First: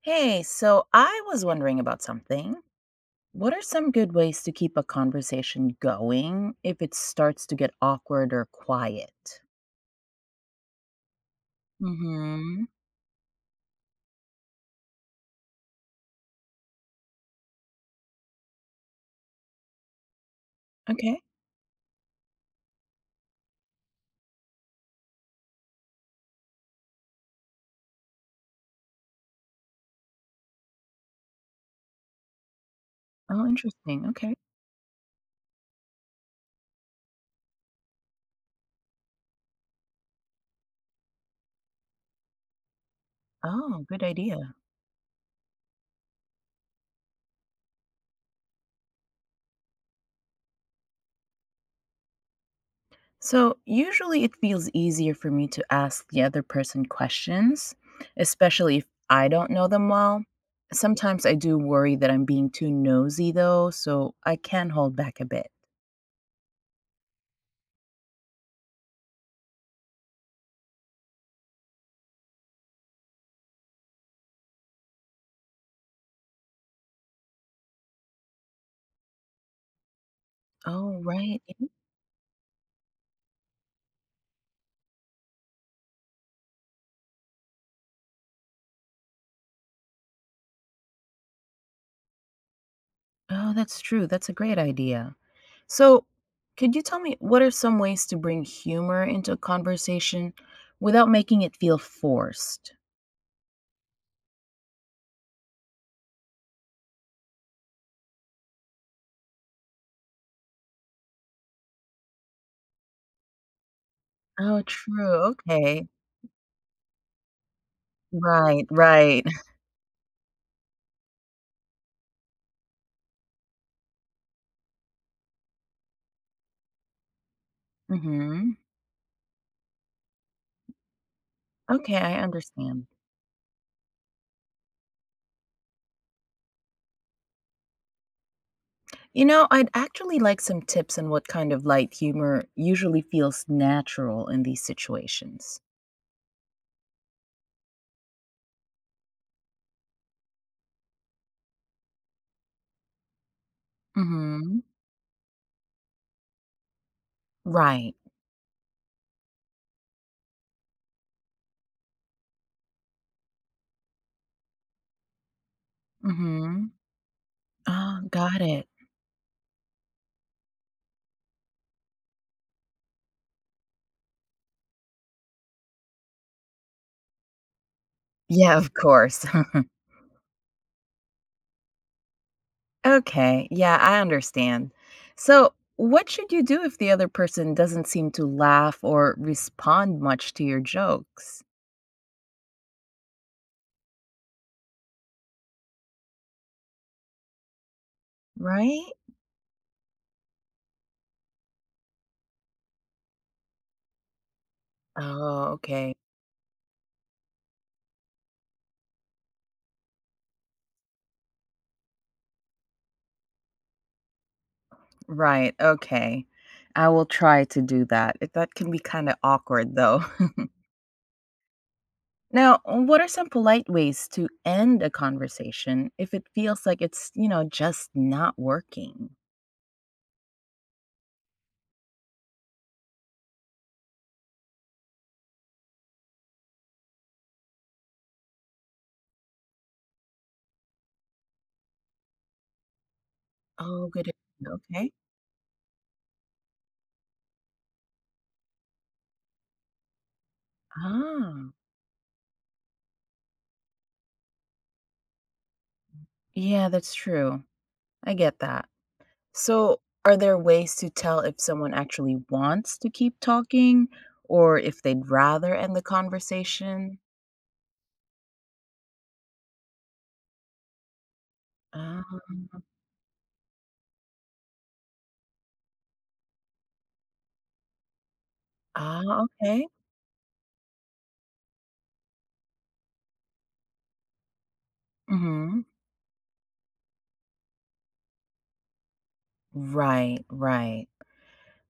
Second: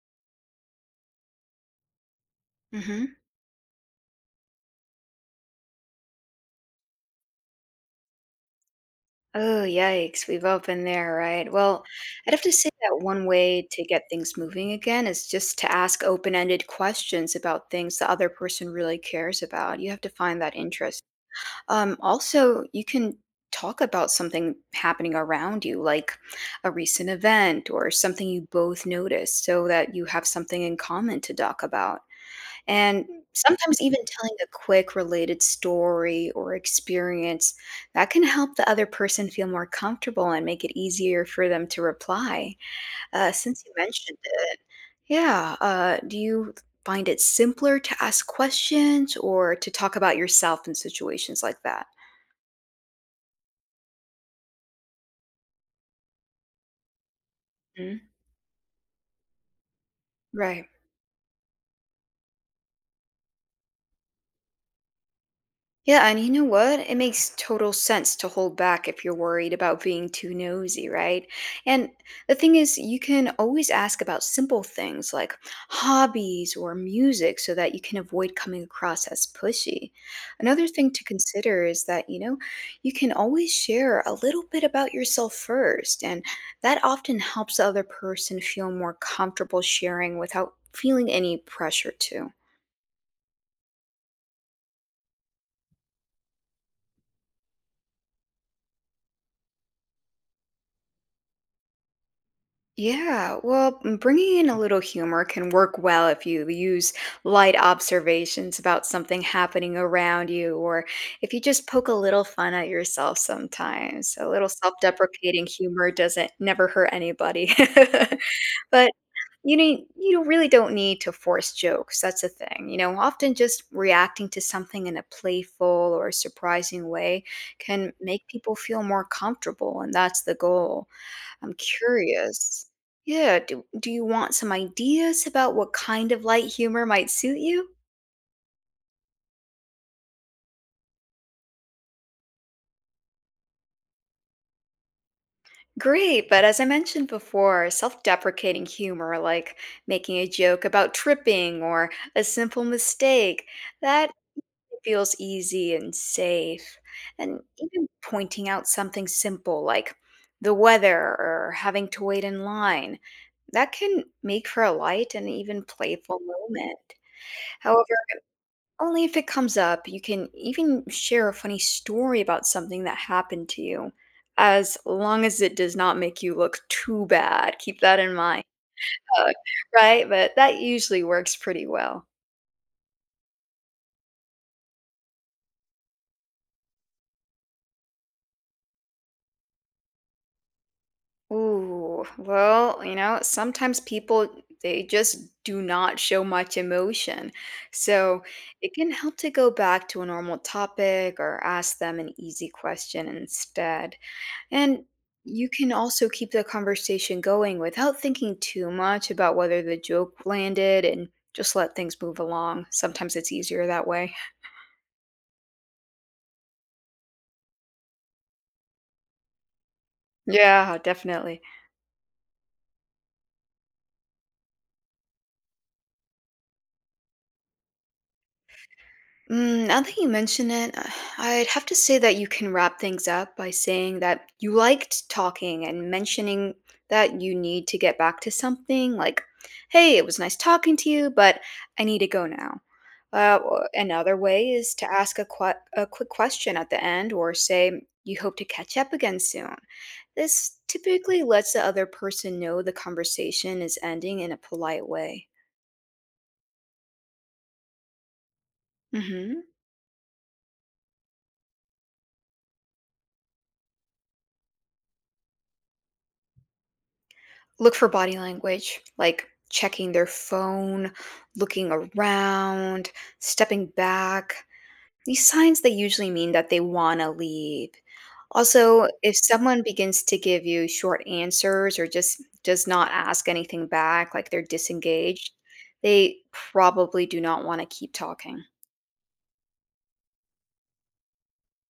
Hey, so I was wondering about something. hmm What are some good ways to keep a conversation going if it starts to get awkward or quiet? Oh, yikes. We've all been there, right? Well, I'd have to Mm-hmm. say that one way to get things moving again is just to ask open ended questions about things the other person really cares about. You have to find that interest. Okay. Also, you can talk about something happening around you, like a recent event or something you both noticed, so that you have something in common to talk about. And Oh, sometimes even interesting. Okay. telling a quick related story or experience that can help the other person feel more comfortable and make it easier for them to reply. Since you Oh, good mentioned idea. it, yeah, do you find it simpler to ask questions or to talk about yourself in situations like that? So usually it feels easier for me to ask the other person questions, Mhm. especially if I don't know them well. Right. Sometimes I do worry that I'm being too nosy though, so I can hold back a bit. Yeah, and you know what? It makes total sense to hold back if you're worried about being too nosy, right? And the thing is, you can always ask about simple things like hobbies or music so that you can avoid coming across as pushy. Another thing Oh, to right. consider is that, you know, you can always share a little bit about yourself first, and that often helps the other person feel more comfortable sharing without feeling any pressure to. Oh, that's true. That's a great idea. So, could you tell me what are some ways to bring humor into a conversation without making it feel forced? Yeah, well, bringing in a little humor can work well if you use light observations about something happening around you, or if you just poke a little fun at yourself sometimes. A little Oh, true. self-deprecating Okay. humor doesn't never hurt anybody. Right, But right. you need you don't- really don't need to force jokes. That's the thing. You know, often just reacting to something in a playful or surprising way can make hmm. people feel more comfortable, and that's the goal. I'm Okay, I curious. understand. Yeah, do you want some ideas about what kind of light humor might suit you? I'd actually like some tips on what kind of light humor usually feels natural in these situations. Great, but as I mentioned before, self deprecating humor, like making a joke about tripping or a simple mistake, that Hmm. feels easy and safe. And even Right. pointing out something simple like the weather or having to wait in line, that can make for a light and even playful Hmm. moment. However, Oh, got it. only if it comes up. You can even share a funny story about something that happened to you, as long as it does not make you look too bad. Keep that in mind, Yeah, of course. uh, right? But that usually works pretty well. Okay, yeah, I understand. So, what should you do if the other person doesn't seem to laugh or respond much to your jokes? Ooh, well, you know, sometimes people they just do not show much emotion. So it can Right? help to go back to a normal topic or ask them an easy question instead. And Oh, you can okay. also keep the conversation going without thinking too much about whether the joke landed and just let things move along. Sometimes it's easier that way. Right. Okay. I will try to do that. It- that can be kind of awkward, though. Yeah, definitely. now, what are some polite ways to end a conversation if it feels like it's just not working? Mm, now that you mention it, I'd have to say that you can wrap things up by saying that you liked talking and mentioning that you need to get back to something like, hey, it was nice talking to you, but I need to go now. Or Oh, good another way idea. is Okay. to ask a quick question at the end or say, you hope to catch up again soon. This typically lets Ah, the other person know the conversation is ending in a polite way. yeah, that's true. I get that. hmm So, are there ways to tell if someone actually wants to keep talking or if they'd rather end the conversation? Look for body language, like checking their phone, looking Um, around, stepping back. These signs they usually mean that they want to leave. Also, ah, if someone okay. begins to give you short answers or just does not ask anything back, like they're disengaged, Hmm. they probably do not want to keep talking. Right, right.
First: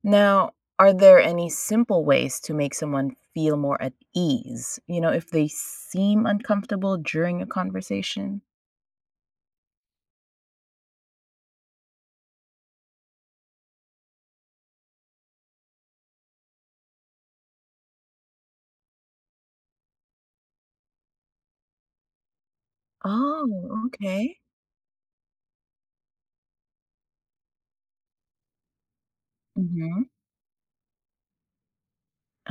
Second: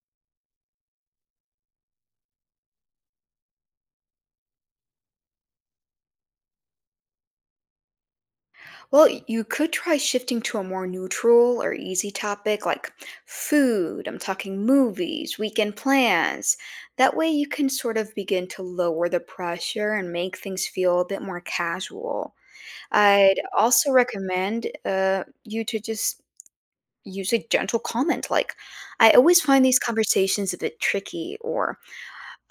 Now, are there any simple ways to make someone feel more at ease? You know, if they seem uncomfortable during a conversation? Well, you could try shifting to a more neutral or easy topic like food. I'm talking movies, weekend plans. That way, you can sort of begin to lower the pressure and make things feel a bit more casual. I'd Oh, also okay. recommend you to just use a gentle comment like, I always find these Mm-hmm. conversations a bit tricky, or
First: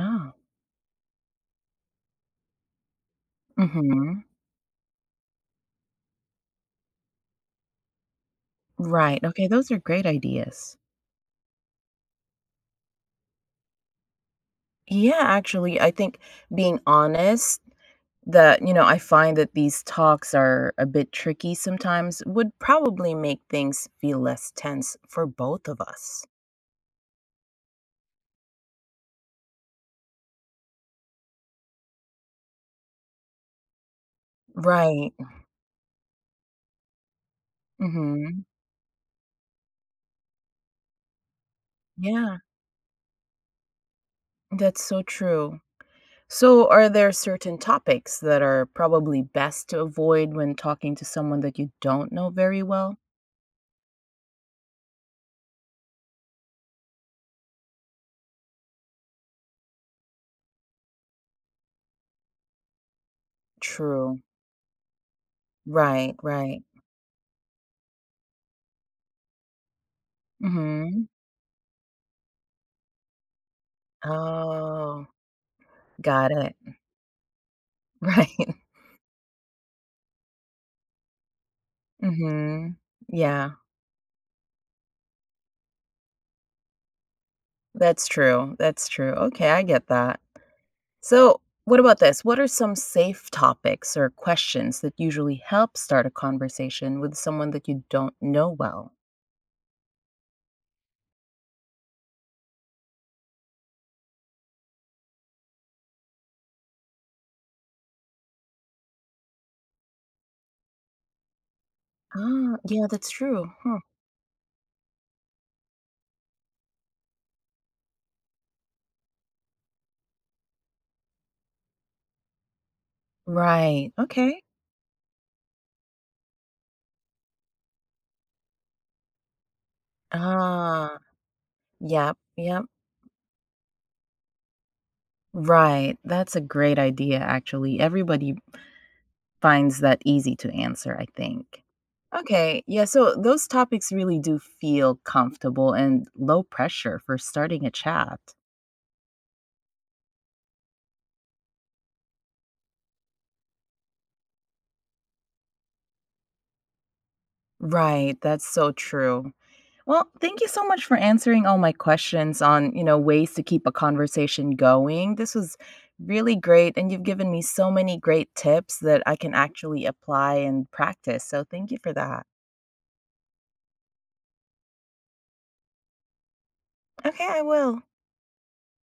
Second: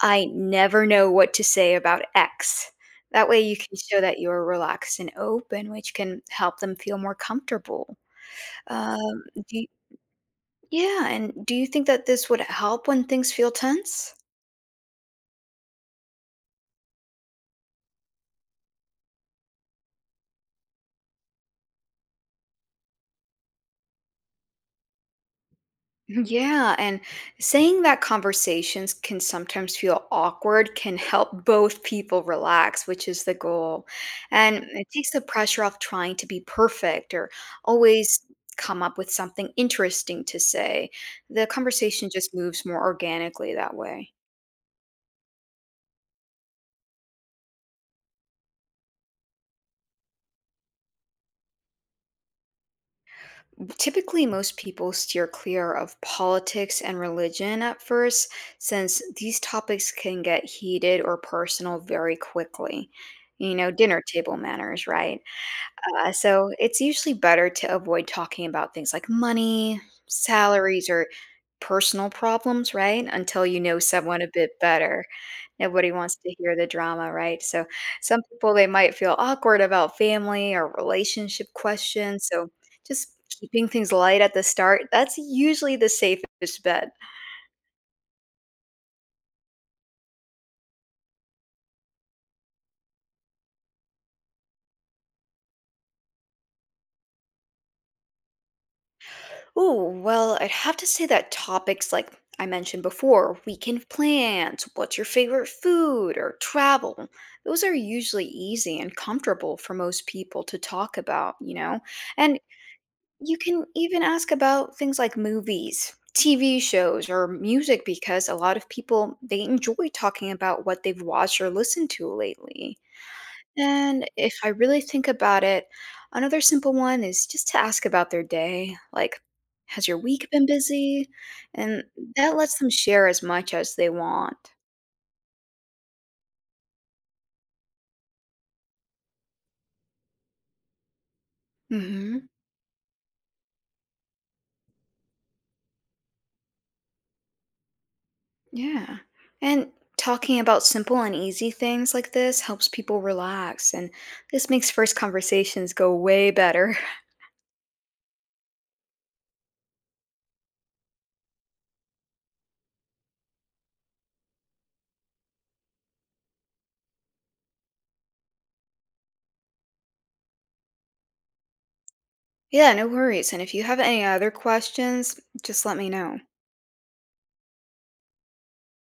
I never know what to say about X. That way you can show that mm-hmm. you're relaxed and open, which can help them feel more comfortable. Um, Right. do Okay. you, Those are great ideas. yeah, and do you think that this would help when things feel tense? Yeah, actually, I think being honest, I find that these talks are a bit tricky sometimes would probably make things feel less tense for both of us. Yeah, and saying that conversations can sometimes feel awkward can help both people relax, which is the goal. And it takes Right. the pressure off trying to be perfect or always Mhm. come up with something interesting to say. The conversation just Yeah, moves more organically that way. that's so true. So, are there certain topics that are probably best to avoid when talking to someone that you don't know very well? Typically, most people steer clear of politics and religion at first, since these topics can get heated or personal very quickly. You know, dinner True. table manners, right? Uh, Right, so right. it's usually better to avoid talking about things like money, salaries, or Mhm. personal problems, right? Until you know someone a bit better. Oh, Nobody wants got to it. hear the drama, right? So some Right. people they might feel awkward about family or relationship questions. So Mhm. just Yeah. keeping things light at the start, that's usually the safest bet. That's true, that's true. Okay, I get that. So, what about this? What are some safe topics or questions that usually help start a conversation with someone that you don't know well? Oh well, I'd have to say that topics like I mentioned before, weekend plans, what's your favorite food, or travel, those are usually easy and comfortable for most people to talk about, you know? And Ah, yeah, that's you true. can Huh. even ask about things like movies, TV shows, or music because a lot of people they enjoy talking about what they've watched or listened to lately. Right. And if Okay. I really think about it, another simple one is just to ask about their day. Like, has your week been Ah, busy? And yep, that lets yep. them share as much as they want. Right. That's a great idea, actually. Everybody finds that easy to answer, I think. hmm Okay. Yeah. So those topics really do feel comfortable and low pressure for starting a chat. Yeah. And talking about simple and easy things like this helps people relax, and this makes first conversations go way better. Right, that's so true. Well, thank you so much for answering all my questions on, ways to keep a conversation going. This was really great and you've given me so many great tips that I can actually apply and practice. So, thank you for that. Yeah, no worries. And if you have any other questions, just let me know. Okay, I will.